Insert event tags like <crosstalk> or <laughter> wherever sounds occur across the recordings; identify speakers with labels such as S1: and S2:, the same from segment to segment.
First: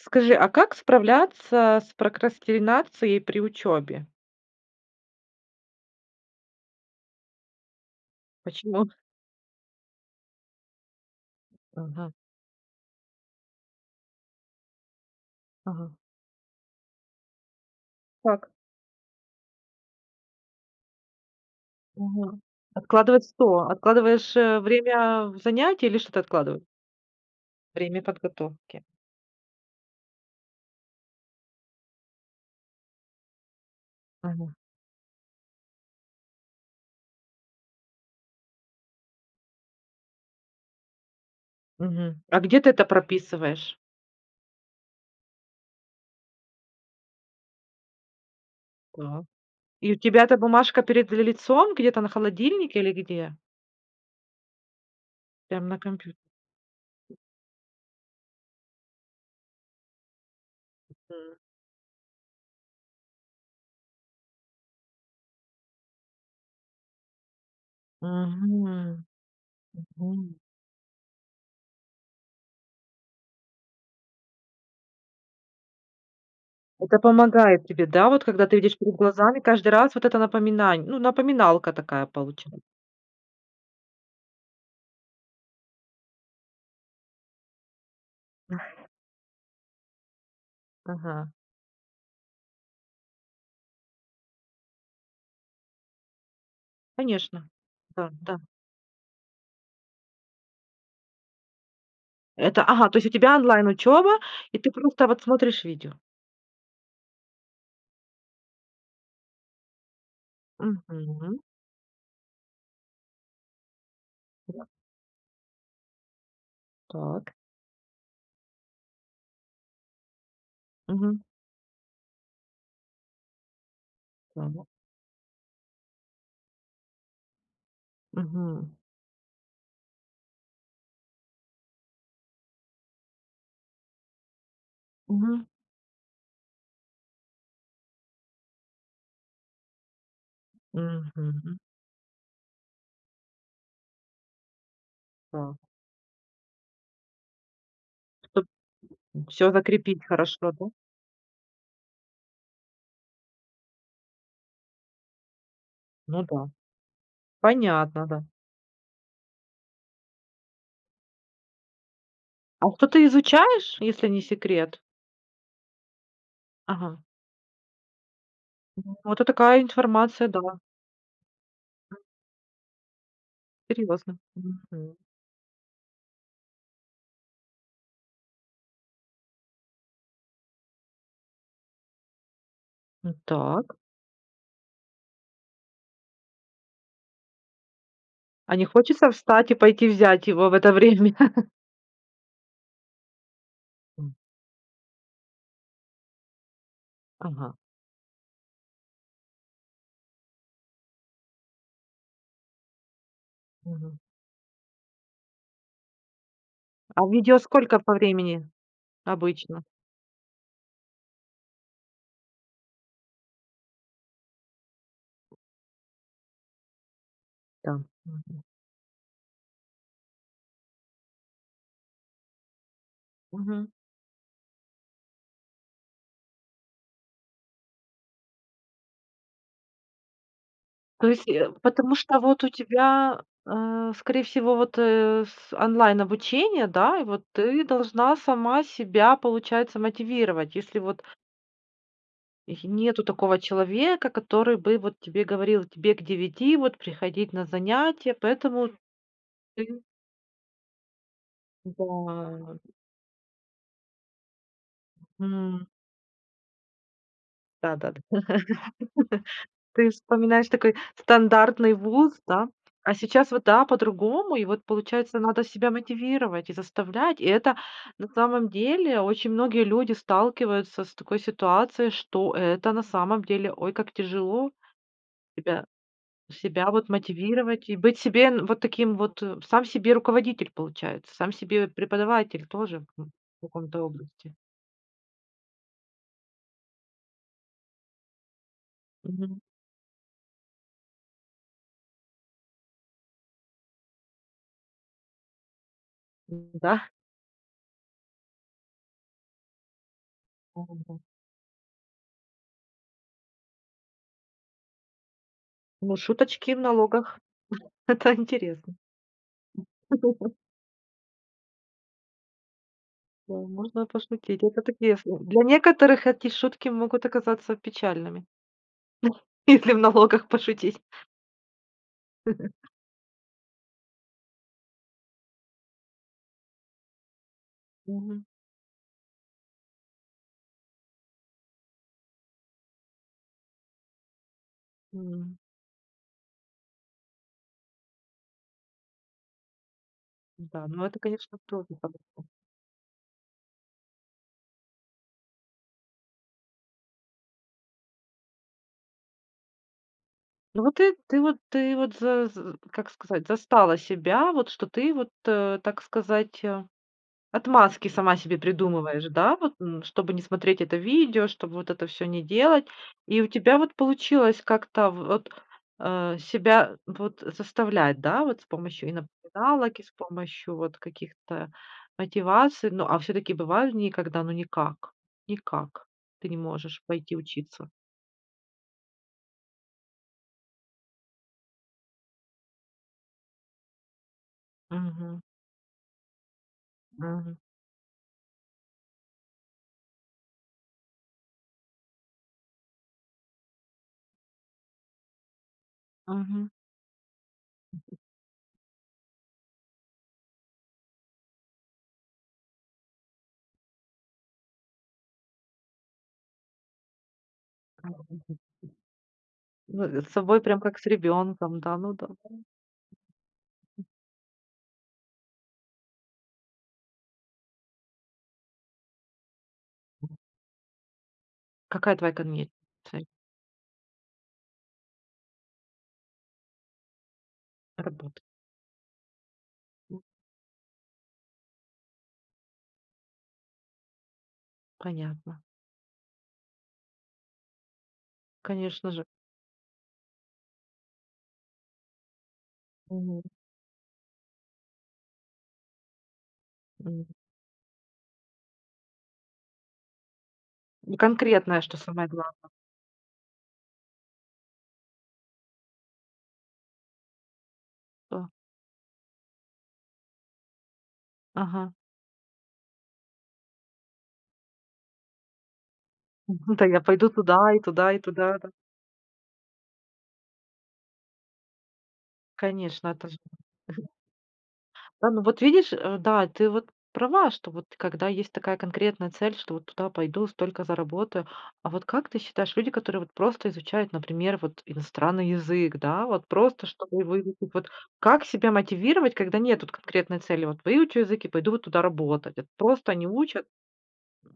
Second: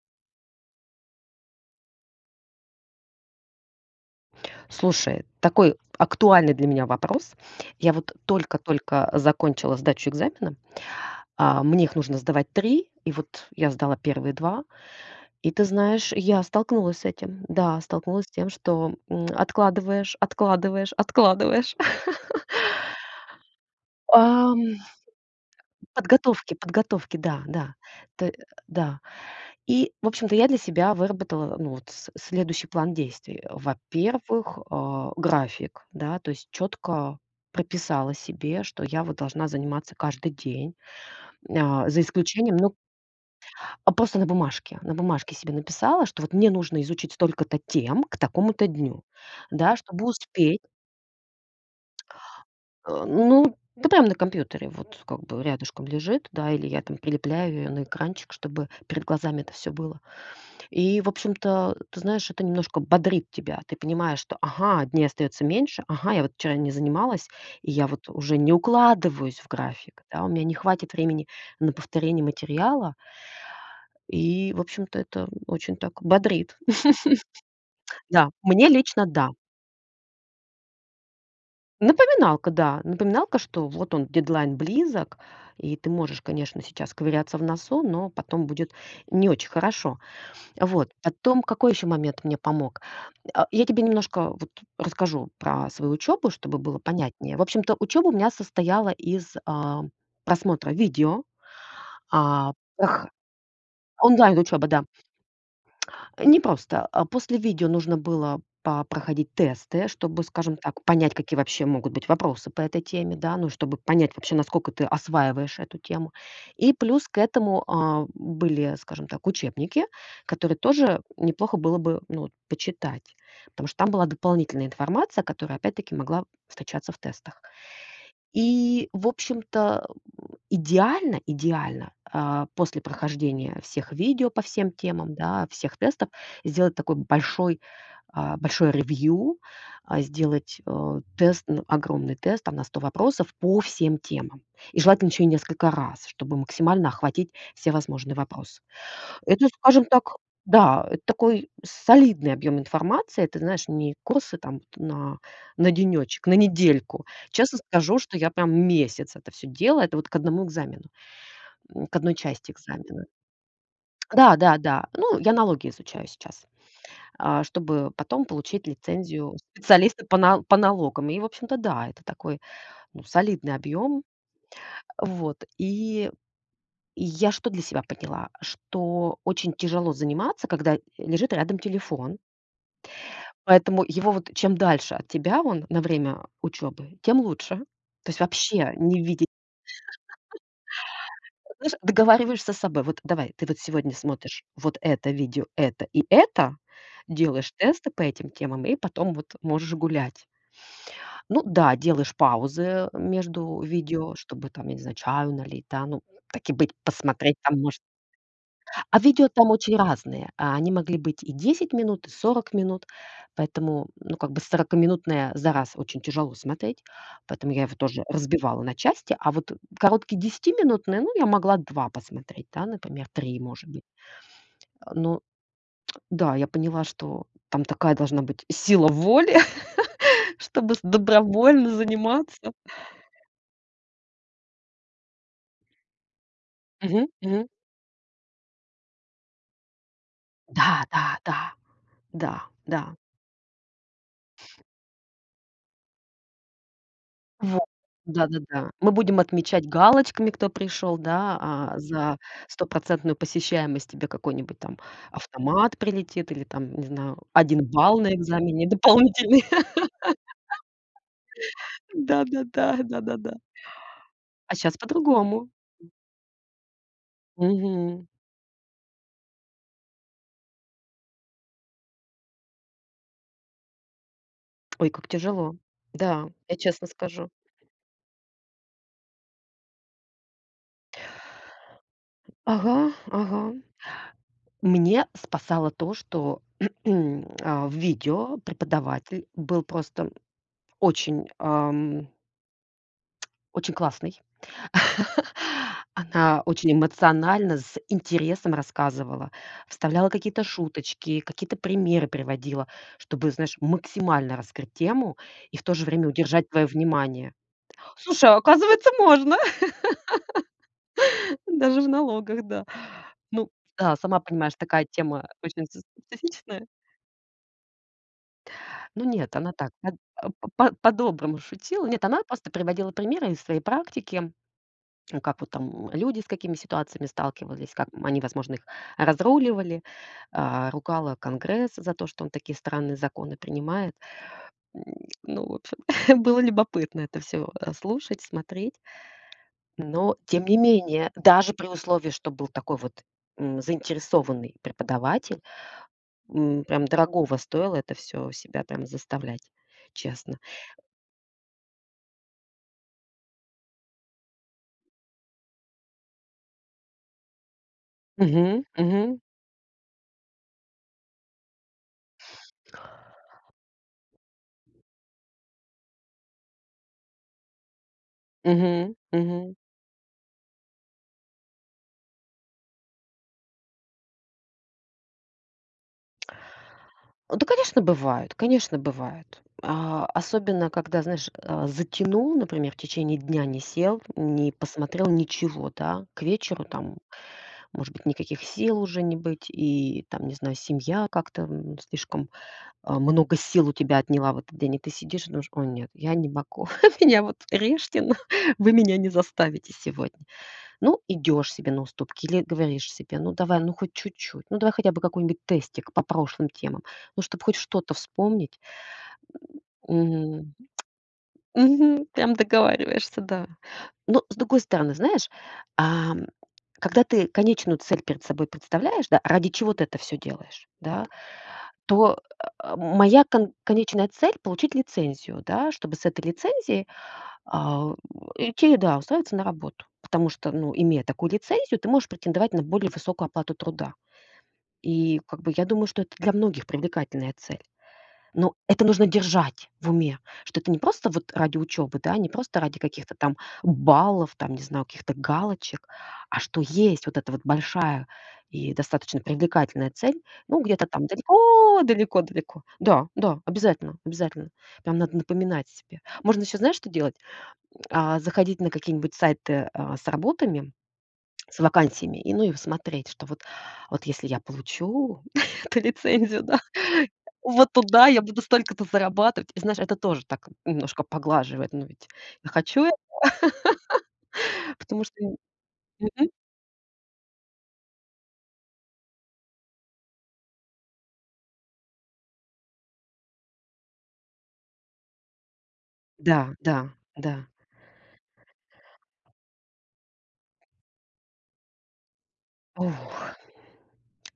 S1: Скажи, а как справляться с прокрастинацией при учёбе?
S2: Слушай, такой актуальный для меня вопрос. Я вот
S1: Почему?
S2: только-только закончила сдачу экзамена. А мне их
S1: Ага.
S2: нужно сдавать 3. И вот я сдала первые 2 И ты
S1: Ага.
S2: знаешь, я столкнулась с этим. Да, столкнулась с тем,
S1: Так.
S2: что, м, откладываешь, откладываешь, откладываешь.
S1: Ага. Откладывать что?
S2: <laughs>
S1: Откладываешь,
S2: Ам.
S1: э, время занятия или что ты
S2: Подготовки
S1: откладыва
S2: подготовки. Да-да,
S1: Время
S2: т <grunts> э
S1: подготовки.
S2: да. И в общем-то я для себя выработала, ну, вот с следующий план действий
S1: Мгм.
S2: Во-первых, а, график. Да, то есть чётко прописала себе, что я вот должна заниматься каждый день. Нь а, за
S1: Мгм. А
S2: исключением,
S1: где ты
S2: ну
S1: это прописываешь?
S2: а, просто на бумажке на бумажке себе написала, что вот мне нужно изучить столько-то тем к такому-то дню.
S1: Так.
S2: Да,
S1: И у
S2: чтобы
S1: тебя эта
S2: успеть.
S1: бумажка перед ли лицом где-то на холодильнике или
S2: А,
S1: где?
S2: ну да прям на компьютере, вот как бы
S1: Прям на
S2: рядышком
S1: компьют
S2: лежит, да, или я там прилепляю её на экранчик, чтобы перед глазами это всё было. И, в
S1: Мгм.
S2: общем-то, ты знаешь, это немножко бодрит тебя. Ты понимаешь, что: "Ага, дней остаётся меньше. Ага, я вот вчера не занималась, и я вот уже не
S1: Мгм.
S2: укладываюсь в график. Да, у
S1: Мгм.
S2: меня не хватит времени на повторение материала". И, в общем-то, это очень так бодриат.
S1: Это помогает тебе,
S2: <chuckles>
S1: да? Вот
S2: Да,
S1: когда ты
S2: мне
S1: видишь перед
S2: лично да.
S1: глазами, каждый раз вот это напоминань ну, напоминалка такая получа
S2: Напоминалка, да. Напоминалка, что вот он, дедлайн, близок, и ты можешь, конечно, сейчас ковыряться в носу, но потом будет не очень хорошо. Вот.
S1: Ага. <chuckles>
S2: Потом, какой ещё момент мне помог? А, я тебе немножко вот расскажу про свою учебу, чтобы было понятнее. В
S1: Конечно,
S2: общем-то, учеба у меня
S1: да-да.
S2: состояла из, а, просмотра видео. А,
S1: Это ага, то есть у
S2: эха,
S1: тебя онлайн-учёба, и
S2: онлайн-учеба,
S1: ты
S2: да.
S1: просто вот смотришь видео?
S2: Непросто. А, после видео нужно было попроходить тесты, чтобы, скажем так, понять, какие
S1: Мгм.
S2: вообще могут быть вопросы по этой теме, да? Ну, чтобы понять вообще,
S1: Кря.
S2: насколько ты осваиваешь эту тему. И плюс к
S1: Так.
S2: этому, а, м были, а, скажем так, учебники, которые тоже
S1: Мгм.
S2: неплохо было бы, ну вот, почитать. Потому что там была
S1: Того.
S2: дополнительная информация, которая опять-таки могла встречаться в тестах.
S1: Мгм.
S2: И в общем-то, <grunts> идеально идеально а, после прохождения всех видео по всем темам, да,
S1: Мгм.
S2: всех тестов сделать такой большой а, большое ревью, а, сделать а, тест
S1: Мгм.
S2: н огромный тест, да, на 100 вопросов по всем темам, и желательно ещё и
S1: Так.
S2: несколько раз, чтобы максимально охватить все возможные
S1: Чтоб
S2: вопросы. Это,
S1: всё
S2: скажем
S1: закрепить
S2: так,
S1: хорошо, да?
S2: да, это такой солидный объем информации. Это, знаешь, не курсы там вот на на
S1: Ну
S2: денечек, на
S1: да.
S2: недельку. Честно скажу,
S1: Понятно,
S2: что
S1: да.
S2: я прям месяц это всё делаю. Это вот к 1 экзамену. Нь к 1 части
S1: А что ты
S2: экзамена.
S1: изучаешь, если не секрет?
S2: Да-да-да. Ну, я налоги изучаю сейчас,
S1: Ага. <chuckles>
S2: а, чтобы потом получить
S1: Ну, это
S2: лицензию
S1: такая
S2: специалиста по
S1: информация,
S2: на по
S1: да.
S2: налогам. И, в общем-то, да, это такой, ну, солидный объем.
S1: Серьезно. Мгм.
S2: А, вот, и я что для себя поняла? Что очень тяжело заниматься, когда лежит рядом телефон.
S1: Ну так.
S2: Поэтому его, вот, чем дальше от тебя он на время, а, учебы, тем лучше. То есть
S1: А не
S2: вообще не
S1: хочется
S2: видеть.
S1: встать и пойти взять
S2: <chuckles>
S1: его в это время? <chuckles>
S2: Знаешь, договариваешься с собой: "Вот давай ты вот сегодня
S1: У.
S2: смотришь вот это видео, это и это,
S1: Ага.
S2: делаешь
S1: <chuckles>
S2: тесты по этим темам и потом вот можешь гулять". Ну да, делаешь паузы, между
S1: Мгм.
S2: видео, чтобы там, я не знаю, чаю налить, да. Ну, так и быть,
S1: А
S2: посмотреть
S1: видео
S2: там
S1: сколько
S2: может.
S1: по времени
S2: А видео там
S1: обычно?
S2: очень разные. А, они могли быть и 10 минут, и 40 минут. Поэтому, ну, как бы сорокаминутное за раз очень тяжело смотреть. Поэтому я его
S1: Да.
S2: тоже
S1: Мгм.
S2: разбивала на части. А вот короткие десятиминутные, ну, я могла 2 посмотреть, да, например, 3,
S1: Мгм.
S2: может быть. А, но да, я поняла, что там такая должна быть сила воли, <chuckles> чтобы с
S1: То есть, и, а,
S2: добровольно
S1: потому что вот у
S2: заниматься.
S1: тебя, э, скорее всего, вот, э, с онлайн-обучение, да, и
S2: Мгм.
S1: вот
S2: Мгм.
S1: ты должна сама себя, получается, мотивировать, если вот
S2: Да-да-да.
S1: й
S2: Да-да.
S1: нету такого человека, который бы вот тебе говорил: "Тебе к девяти вот приходить на
S2: Вот,
S1: занятия,
S2: да да
S1: поэтому
S2: да. Мы будем отмечать
S1: ты"
S2: галочками, кто пришёл, да? А за
S1: Да.
S2: 100 % посещаемость тебе какой-нибудь там
S1: Мгм.
S2: автомат прилетит, или там, не знаю, 1
S1: Да да да.
S2: балл на экзамене
S1: <laughs>
S2: дополнительный.
S1: Ты вспоминаешь такой стандартный
S2: <laughs>
S1: вуз, да?
S2: Да-да-да,
S1: А сейчас
S2: да-да-да. <chuckles>
S1: вот да, по-другому. И
S2: А
S1: вот,
S2: щас
S1: получается, надо
S2: по-другому.
S1: себя мотивировать и заставлять. И это, на
S2: Мгм.
S1: самом деле, очень многие люди сталкиваются с такой ситуацией, что это, на самом деле, ой как тяжело
S2: Ой, как тяжело.
S1: себя
S2: Да, я
S1: себя
S2: честно
S1: вот
S2: скажу.
S1: мотивировать и быть себе, ну, вот таким вот, сам себе руководитель получается, сам себе преподаватель тоже,
S2: Ага,
S1: хм в
S2: ага.
S1: каком-то области.
S2: Мне спасало то, что, <clears throat> а, в видео преподаватель
S1: Мгм.
S2: был просто, м, очень, ам Очень классный. <laughs> Она
S1: М,
S2: очень
S1: да.
S2: эмоционально, с интересом рассказывала, вставляла какие-то
S1: Мгм.
S2: шуточки, какие-то примеры приводила, чтобы, знаешь, максимально раскрыть тему и в то же
S1: Ну,
S2: время удержать
S1: шуточки в
S2: твоё
S1: налогах.
S2: внимание. О,
S1: <chuckles> Это
S2: слушай, а
S1: интересно.
S2: оказывается, можно!
S1: М. <chuckles>
S2: <laughs> Даже в налогах, да.
S1: Да.
S2: Ну
S1: Можно
S2: да, сама
S1: пошутить.
S2: понимаешь,
S1: Это
S2: такая
S1: такие с э.
S2: тема, а,
S1: Для
S2: очень со
S1: некоторых эти
S2: специфичная.
S1: шутки могут оказаться печальными.
S2: Ну, нет, она так
S1: <chuckles> Если в
S2: кат
S1: налогах
S2: а, по по
S1: пошутить.
S2: по-доброму шутила. Нет, она просто
S1: <chuckles>
S2: приводила примеры из своей практики. М, как вот там, м, люди, с какими ситуациями сталкивались, как, м, они,
S1: Мгм.
S2: возможно, их разруливали, а, ругала Конгресс за то, что он такие странные законы принимает. М,
S1: М.
S2: ну, в общем, <chuckles> было любопытно это всё, а, слушать, смотреть. Но тем не
S1: Да, но это,
S2: менее,
S1: конечно,
S2: даже при
S1: трудно
S2: условии,
S1: собраться.
S2: что был такой вот, м, заинтересованный преподаватель, м. Прям дорогого стоило это всё себя там заставлять. Честно.
S1: Ну вот, ты ты вот ты вот, за з как сказать, застала себя, вот что ты вот, а, так сказать, а, отмазки сама себе
S2: Мгм,
S1: придумываешь,
S2: мгм.
S1: да, вот, м чтобы не смотреть это видео, чтобы вот это всё не делать. И у тебя вот получилось как-то, а, в вот, а, себя, э, вот, э, заставлять, да, вот? С помощью и
S2: Мгм, мгм.
S1: напоминалок, и с помощью вот каких-то, а, мотиваций. Ну, а всё-таки бывают дни, когда, ну, никак никак ты не можешь пойти
S2: Да,
S1: учиться?
S2: конечно, бывает, конечно, бывает. А, особенно когда, знаешь, а, затянул, например, в течение дня не сел, не посмотрел
S1: Мгм.
S2: ничего, да. К вечеру там, м,
S1: Мгм.
S2: может быть, никаких сил уже не быть, и, там, не знаю, семья как-то, м, слишком, а, много сил у тебя отняла в этот день. И ты сидишь и думаешь: "Ой, нет, я не
S1: Мгм.
S2: могу. <chuckles> Меня вот, режьте, но <chuckles> вы меня не заставите сегодня". Ну, идёшь себе на уступки или говоришь себе: "Ну, давай, ну, хоть чуть-чуть. Ну, давай хотя бы какой-нибудь тестик по прошлым темам. Ну, чтоб хоть что-то
S1: <unintelligible>
S2: вспомнить!"
S1: Ну, э, с
S2: <grunts>
S1: собой
S2: Мгм.
S1: прям как с ребёнком, <chuckles> да, ну,
S2: Мгм.
S1: там, ну,
S2: Прям договариваешься, да.
S1: давай.
S2: Но, с другой стороны, знаешь. А, м, когда ты конечную цель перед собой представляешь, да, ради чего ты это
S1: Мгм.
S2: всё делаешь, да,
S1: Какая твоя
S2: то,
S1: конечная
S2: а, м
S1: цель?
S2: моя кон конечная цель- получить лицензию, да, чтобы с этой лицензией, а, у
S1: Работать.
S2: идти и, да, устраиваться на работу.
S1: М.
S2: Потому что, ну, имея такую лицензию, ты можешь претендовать на более высокую оплату труда. И, как
S1: Понятно.
S2: бы, я думаю, что это для многих привлекательная цель. Но это
S1: Конечно же.
S2: нужно держать в уме, что это не просто вот ради учебы. Да, не просто ради каких-то
S1: Мгм.
S2: там баллов, там, не знаю, каких-то галочек, а что есть
S1: Мгм.
S2: вот эта вот большая и достаточно привлекательная цель. Ну, где-то
S1: Не
S2: там
S1: конкретное, что самое главно.
S2: далеко-далеко-далеко. Да, да, обязательно, обязательно. Прям надо напоминать себе. Можно ещё, знаешь, что делать? М, а
S1: Да.
S2: заходить на какие-нибудь сайты, а, с работами, с
S1: Ага.
S2: вакансиями, и, ну, и смотреть, что вот вот, если я получу <chuckles> эту лицензию,
S1: Ну,
S2: да,
S1: тогда пойду туда, и
S2: вот
S1: туда, и
S2: тогда я
S1: туда,
S2: буду
S1: да.
S2: столько-то зарабатывать. И, знаешь, это тоже так немножко поглаживает. Но ведь я хочу этого.
S1: Конечно, это же <chuckles>
S2: <laughs> Потому
S1: Да,
S2: что,
S1: ну
S2: м
S1: вот видишь, э, да,
S2: мгм.
S1: ты вот права, что вот когда есть такая конкретная цель: "Что вот туда пойду, столько заработаю". А вот как ты считаешь, люди, которые вот просто изучают, например, вот иностранный язык, да, вот
S2: Да,
S1: просто
S2: да,
S1: чтобы выучить
S2: да.
S1: вот- как себя мотивировать, когда нет вот конкретной цели: "Вот выучу язык и пойду вот туда работать"? Вот просто
S2: Ох!
S1: они учат.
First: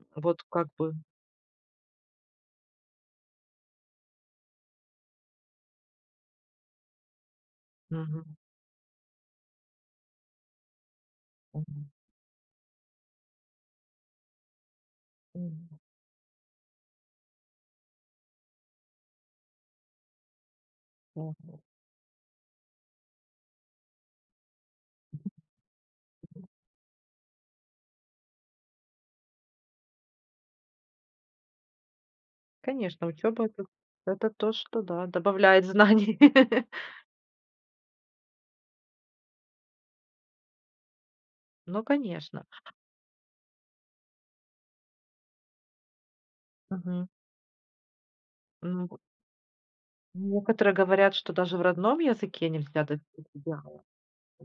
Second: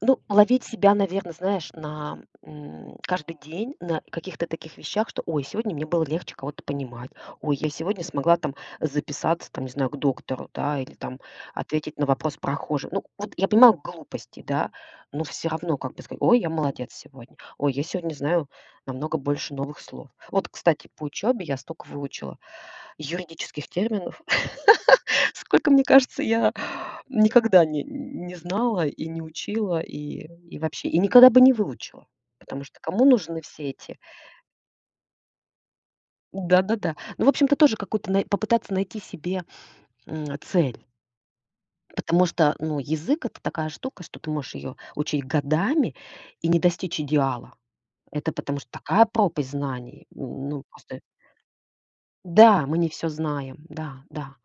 S2: Ну,
S1: Вот,
S2: ловить
S1: как бы.
S2: себя, наверно, знаешь, на, м, каждый день на каких-то таких вещах, что: "Ой, сегодня мне было легче кого-то понимать. Ой, я сегодня
S1: Мгм.
S2: смогла там записаться, там, не знаю, к доктору, да, или там
S1: Мгм.
S2: ответить на вопрос прохожих". Ну вот, я понимаю, глупости, да. Но всё
S1: Мгм.
S2: равно, как бы сказать: "Ой, я молодец сегодня. Ой, я сегодня знаю намного больше новых слов". Вот, кстати, по учёбе я
S1: Мгм.
S2: столько выучила юридических терминов.
S1: Мгм,
S2: <laughs> Сколько, мне кажется,
S1: мгм.
S2: я никогда не м, не знала, и не учила, и и вообще, и никогда бы не выучила. Потому что кому
S1: Конечно,
S2: нужны
S1: учёба- это
S2: все эти
S1: это то, что, да, добавляет знаний. <laughs>
S2: Да-да-да. Ну, в общем-то, тоже какое-то най попытаться найти себе, м, цель.
S1: Ну,
S2: Потому
S1: конечно.
S2: что, ну, язык- это такая штука, что ты можешь её учить годами и не достичь
S1: Мгм.
S2: идеала. Это потому что
S1: М. Вот.
S2: такая пропасть знаний! М, ну
S1: Некоторые
S2: просто.
S1: говорят, что даже в родном языке
S2: Да, мы
S1: нельзя
S2: не всё
S1: добиться
S2: знаем.
S1: идеала.
S2: Да, да.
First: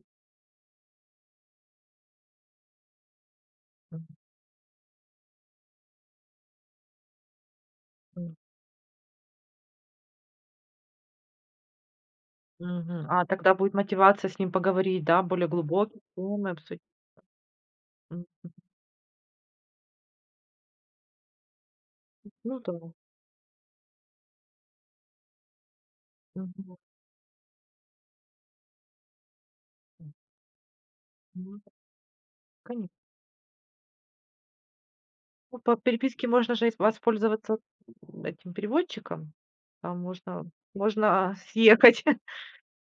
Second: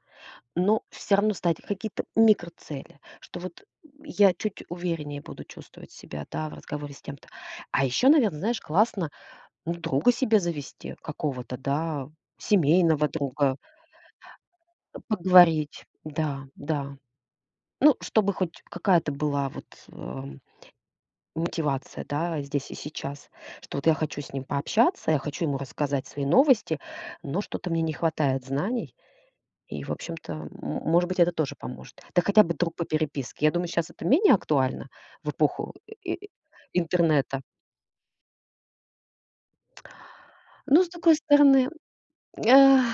S2: Но всё равно ставить какие-то микроцели, что вот, м,
S1: Мгм.
S2: я чуть увереннее буду чувствовать себя, да, в разговоре с тем-то. А ещё,
S1: М.
S2: наверно, знаешь, классно, ну, друга себе завести какого-то, да?
S1: Мгм.
S2: Семейного
S1: А тогда
S2: друга.
S1: будет мотивация с ним
S2: А,
S1: поговорить, да, более
S2: поговорить,
S1: глубокие
S2: да,
S1: темы обсудить.
S2: да. Ну,
S1: Мгм.
S2: чтобы хоть какая-то была вот, а, мотивация,
S1: М,
S2: да,
S1: ну
S2: здесь и
S1: да.
S2: сейчас, что вот я хочу с ним пообщаться, я хочу ему рассказать свои
S1: Мгм.
S2: новости, но что-то мне не хватает знаний. И, в
S1: М.
S2: общем-то, м может быть, это тоже
S1: Ну да.
S2: поможет. Да хотя бы друг по
S1: Конечно.
S2: переписке. Я думаю, щас это менее актуально в
S1: Ну,
S2: эпоху
S1: по
S2: э
S1: переписке
S2: и
S1: можно же ис
S2: интернета.
S1: воспользоваться, м, этим переводчиком. А можно
S2: Ну, с другой
S1: можно, а,
S2: стороны,
S1: съехать. <chuckles>
S2: а, м.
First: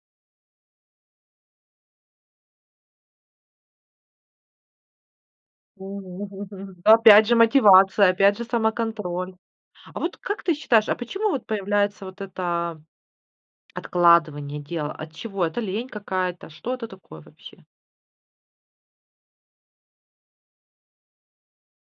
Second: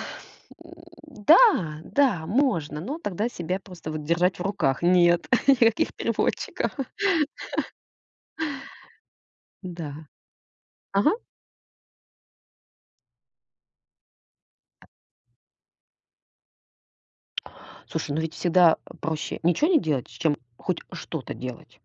S2: Да, да, можно, но тогда себя просто вот держать в руках. Нет! <chuckles>
S1: М.
S2: Никаких переводчиков!
S1: <laughs> Ну, опять же,
S2: <chuckles>
S1: мотивация, опять же, самоконтроль. А
S2: Да.
S1: вот как ты считаешь, а
S2: Ага.
S1: почему вот появляется вот это, а, откладывание
S2: Э.
S1: дела? От чего? Это лень какая-то? Что это такое вообще?
S2: Слушай, ну ведь всегда, а, проще ничего не делать, чем хоть что-то делать.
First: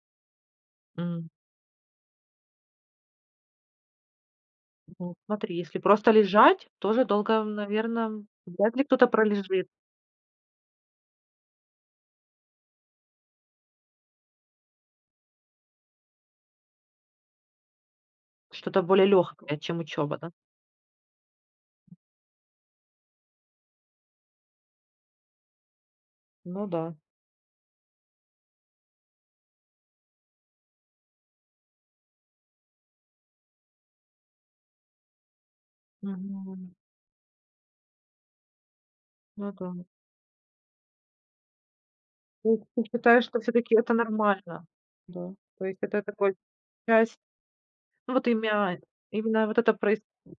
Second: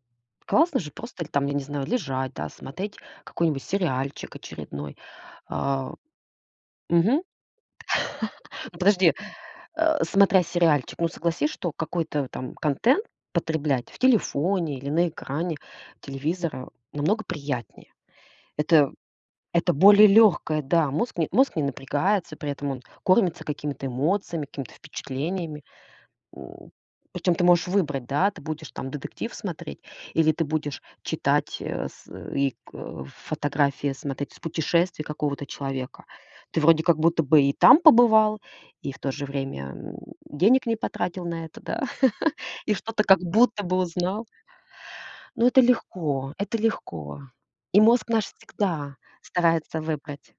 S2: Классно же просто
S1: М.
S2: или там, я не знаю, лежать, да, смотреть какой-нибудь сериальчик очередной,
S1: Ну, смотри, если
S2: а.
S1: просто лежать, тоже
S2: Мгм.
S1: долго, э, наверно, м,
S2: <laughs>
S1: вряд
S2: Ну,
S1: ли кто-то
S2: подожди!
S1: пролежит.
S2: А, смотря сериальчик, ну, согласись, что какой-то, э, там контент потреблять в телефоне или на экране телевизора намного приятнее.
S1: Что-то
S2: Это
S1: более лёгкое,
S2: это
S1: чем
S2: более
S1: учёба, да?
S2: лёгкое, да, мозг не мозг не напрягается, при этом он кормится какими-то эмоциями, какими-то впечатлениями.
S1: Ну
S2: М,
S1: да.
S2: причём ты можешь выбрать, да, ты будешь там детектив смотреть или ты будешь читать, э, с э и ко фотографии смотреть с путешествий какого-то человека. Ты
S1: Мгм.
S2: вроде как будто бы и там побывал, и в то же
S1: Ну
S2: время,
S1: да.
S2: м, денег не потратил на это, да?
S1: То
S2: <chuckles>
S1: есть
S2: И
S1: ты
S2: что-то как
S1: считаешь, что
S2: будто
S1: всё-таки
S2: бы
S1: это
S2: узнал.
S1: нормально? Да,
S2: Но это
S1: то есть это такой
S2: легко. Это
S1: часть,
S2: легко. И мозг
S1: ну,
S2: наш
S1: вот имя
S2: всегда
S1: именно вот это
S2: старается
S1: проис
S2: выбрать.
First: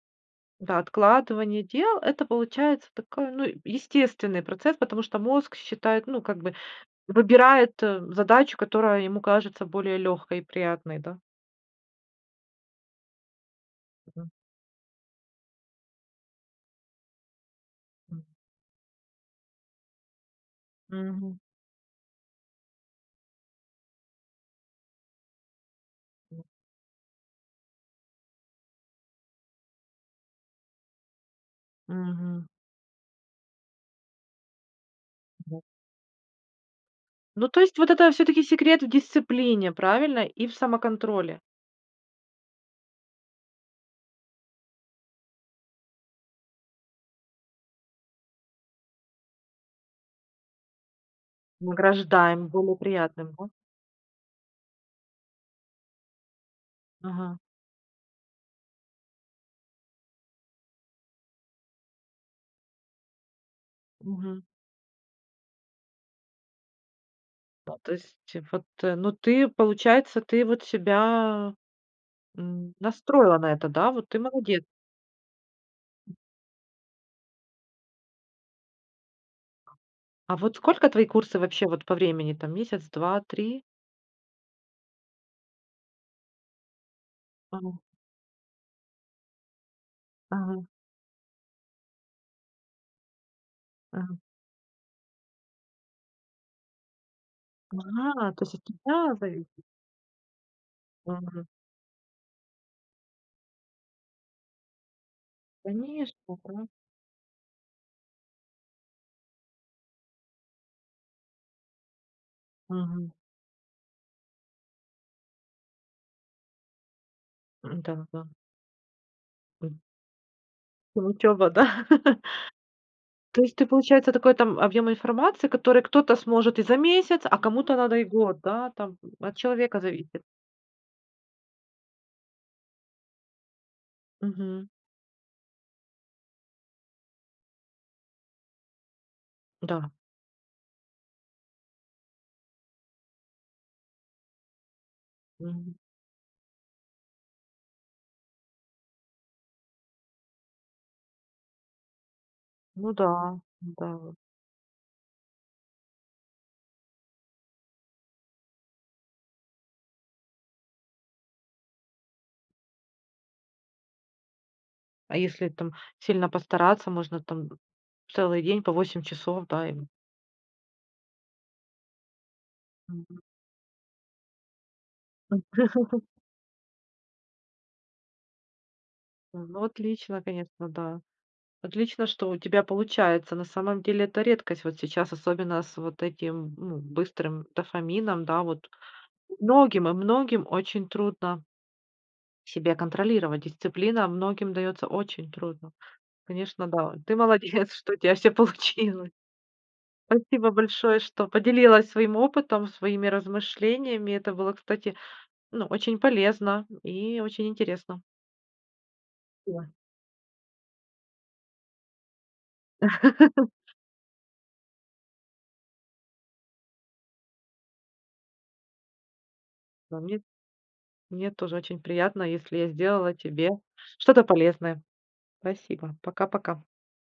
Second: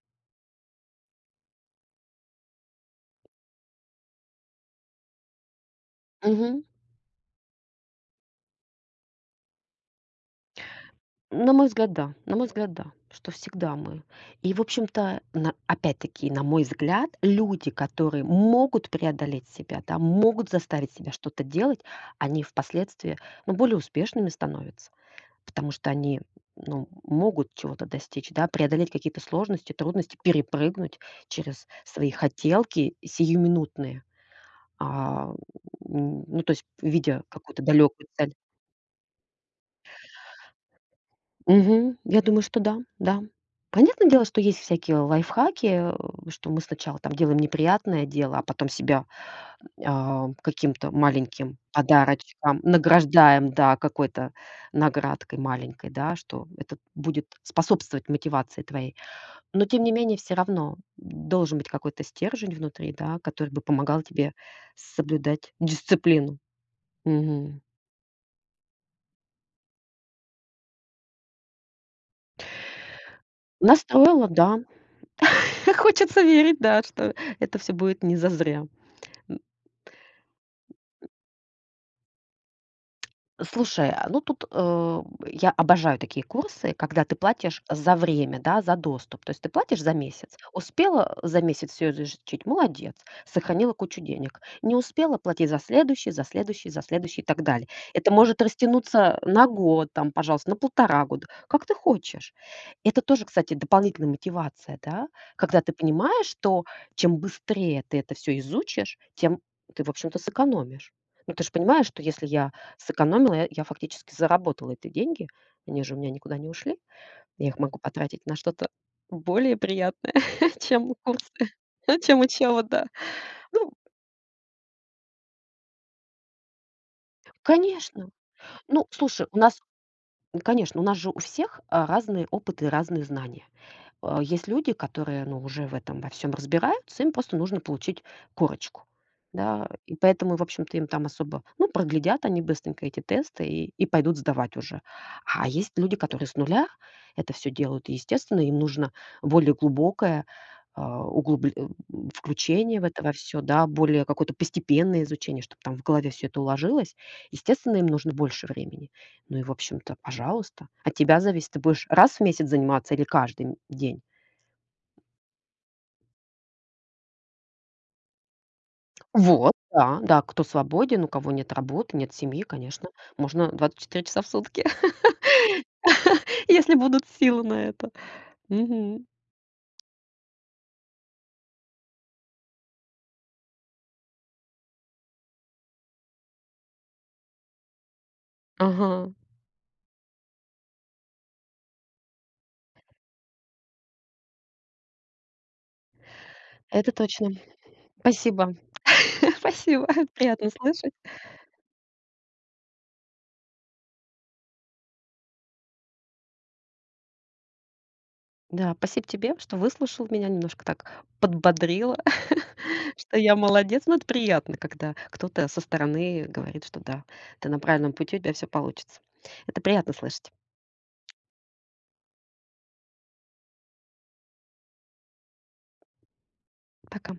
S1: м-да, откладывание дел, это получается такой, ну, э, естественный процесс, потому что мозг считает, ну, как бы,
S2: Мгм.
S1: выбирает, э, задачу, которая ему кажется более лёгкой и приятной, да?
S2: На мой взгляд, да, на мой взгляд, да, что всегда мы.
S1: Мгм.
S2: И, в общем-то, на опять-таки, на мой взгляд, люди,
S1: Мгм.
S2: которые могут преодолеть себя, да, могут заставить себя
S1: Мгм.
S2: что-то делать, они впоследствии, ну, более успешными становятся, потому что они, м,
S1: М.
S2: ну, м, могут чего-то достичь, да, преодолеть какие-то сложности, трудности, перепрыгнуть через свои
S1: Мгм.
S2: хотелки сиюминутные. А,
S1: Да. <chuckles>
S2: м, ну, то есть, видя
S1: Ну, то
S2: какую-то
S1: есть, вот
S2: далёкую
S1: это
S2: цель.
S1: всё-таки секрет в дисциплине, правильно? И в самоконтроле?
S2: Мгм, я думаю, что да. Да. Понятное дело, что есть всякие лайфхаки, а, что мы сначала там делаем неприятное дело, а потом себя, м, а, каким-то маленьким
S1: Награждаем
S2: подарочком
S1: более приятным, да?
S2: награждаем, да, какой-то наградкой маленькой, да, что это будет
S1: Ага.
S2: способствовать мотивации твоей. Но тем не менее всё равно, м, должен быть какой-то стержень внутри, да, который бы помогал тебе
S1: Мгм.
S2: соблюдать дисциплину. Мгм.
S1: А, то есть, э, вот, э, ну, ты, получается, ты вот себя, м, настроила на это, да, вот? Ты
S2: Настроила, да.
S1: молодец!
S2: <laughs> Хочется верить, да, что это всё будет не зазря. М.
S1: А вот сколько твои курсы вообще вот по времени там? Месяц, 2, 3?
S2: Слушай, а, ну тут, а, м, я обожаю такие курсы, когда ты платишь
S1: Ага.
S2: за время, да, за доступ. То есть ты платишь за месяц.
S1: Ага.
S2: Успела, а, за месяц всё изучить- молодец, сохранила кучу
S1: Ага.
S2: денег. Не успела- плати за следующий, за следующий, за следующий и так далее. Это
S1: А,
S2: может
S1: то есть от тебя
S2: растянуться, а, на
S1: зависит?
S2: год там, пожалуйста, на 1,5 года,
S1: Мгм.
S2: как ты хочешь. Это тоже, кстати, дополнительная мотивация, да? Когда ты
S1: Конечно,
S2: понимаешь, что
S1: да.
S2: чем быстрее ты это всё изучишь, тем ты, в общем-то, сэкономишь. Но ты ж понимаешь, что если я
S1: Мгм.
S2: сэкономила, э, я фактически заработала эти деньги. Они же у меня никуда не ушли. Я их могу
S1: М, да,
S2: потратить
S1: да.
S2: на что-то более
S1: М.
S2: приятное, <chuckles> чем
S1: Там учёба,
S2: курсы.
S1: да? <laughs>
S2: Чем учеба, да.
S1: То есть это
S2: Ну.
S1: получается такой там объём информации, который кто-то сможет и за месяц, а кому-то надо и
S2: Конечно.
S1: год, да?
S2: Ну,
S1: Там, м,
S2: слушай,
S1: от
S2: у нас,
S1: человека зависит.
S2: ну, конечно, у нас же у всех, а, разные опыты и разные знания. А есть
S1: Мгм.
S2: люди, которые, ну, уже в этом во всём разбираются, им просто нужно получить корочку. Да,
S1: Да.
S2: и поэтому, в общем-то, им там особо Ну, проглядят они быстренько эти тесты и и пойдут сдавать уже. А есть
S1: Мгм.
S2: люди, которые с нуля это всё делают, и, естественно, им нужно более глубокое, а, углубл э, включение в
S1: Ну
S2: это во
S1: да,
S2: всё. Да,
S1: да,
S2: более
S1: вот.
S2: какое-то постепенное изучение, чтоб там в голове всё это уложилось. Естественно, им нужно больше времени. Ну и, в общем-то, пожалуйста. От тебя зависит, ты будешь раз в месяц заниматься или каждый, м, день?
S1: А если там сильно постараться, можно там, м, целый день по 8 часов,
S2: Вот,
S1: да, и?
S2: да-да, кто свободен, у кого нет работы, нет семьи, конечно,
S1: Мгм.
S2: можно 24 часа в сутки
S1: <laughs>
S2: <laughs> Если будут силы на это. Мгм.
S1: А, ну, отлично, конечно, да. Отлично, что у тебя получается, на самом деле это редкость вот сейчас, особенно с вот этим, м, ну, быстрым дофамином, да, вот.
S2: Ага.
S1: Многим и многим очень трудно себя контролировать. Дисциплина многим даётся очень трудно. Конечно,
S2: Это
S1: да. Ты
S2: точно.
S1: молодец, что у тебя всё
S2: Спасибо.
S1: получилось!
S2: <chuckles> Спасибо.
S1: Спасибо
S2: Приятно слышать!
S1: большое, что поделилась своим опытом, своими размышлениями. Это было, кстати, ну, очень полезно, м, и очень интересно.
S2: Да, спасибо тебе, что
S1: Спасибо.
S2: выслушал меня. Немножко так подбодрило, <laughs> что я
S1: <laughs>
S2: молодец. Но это приятно, когда кто-то со стороны говорит, что да, ты на правильном пути, у тебя всё получится. Это приятно
S1: Да, мне
S2: слышать.
S1: мне тоже очень приятно, если я сделала тебе что-то полезное. Спасибо. Пока-пока.
S2: Пока.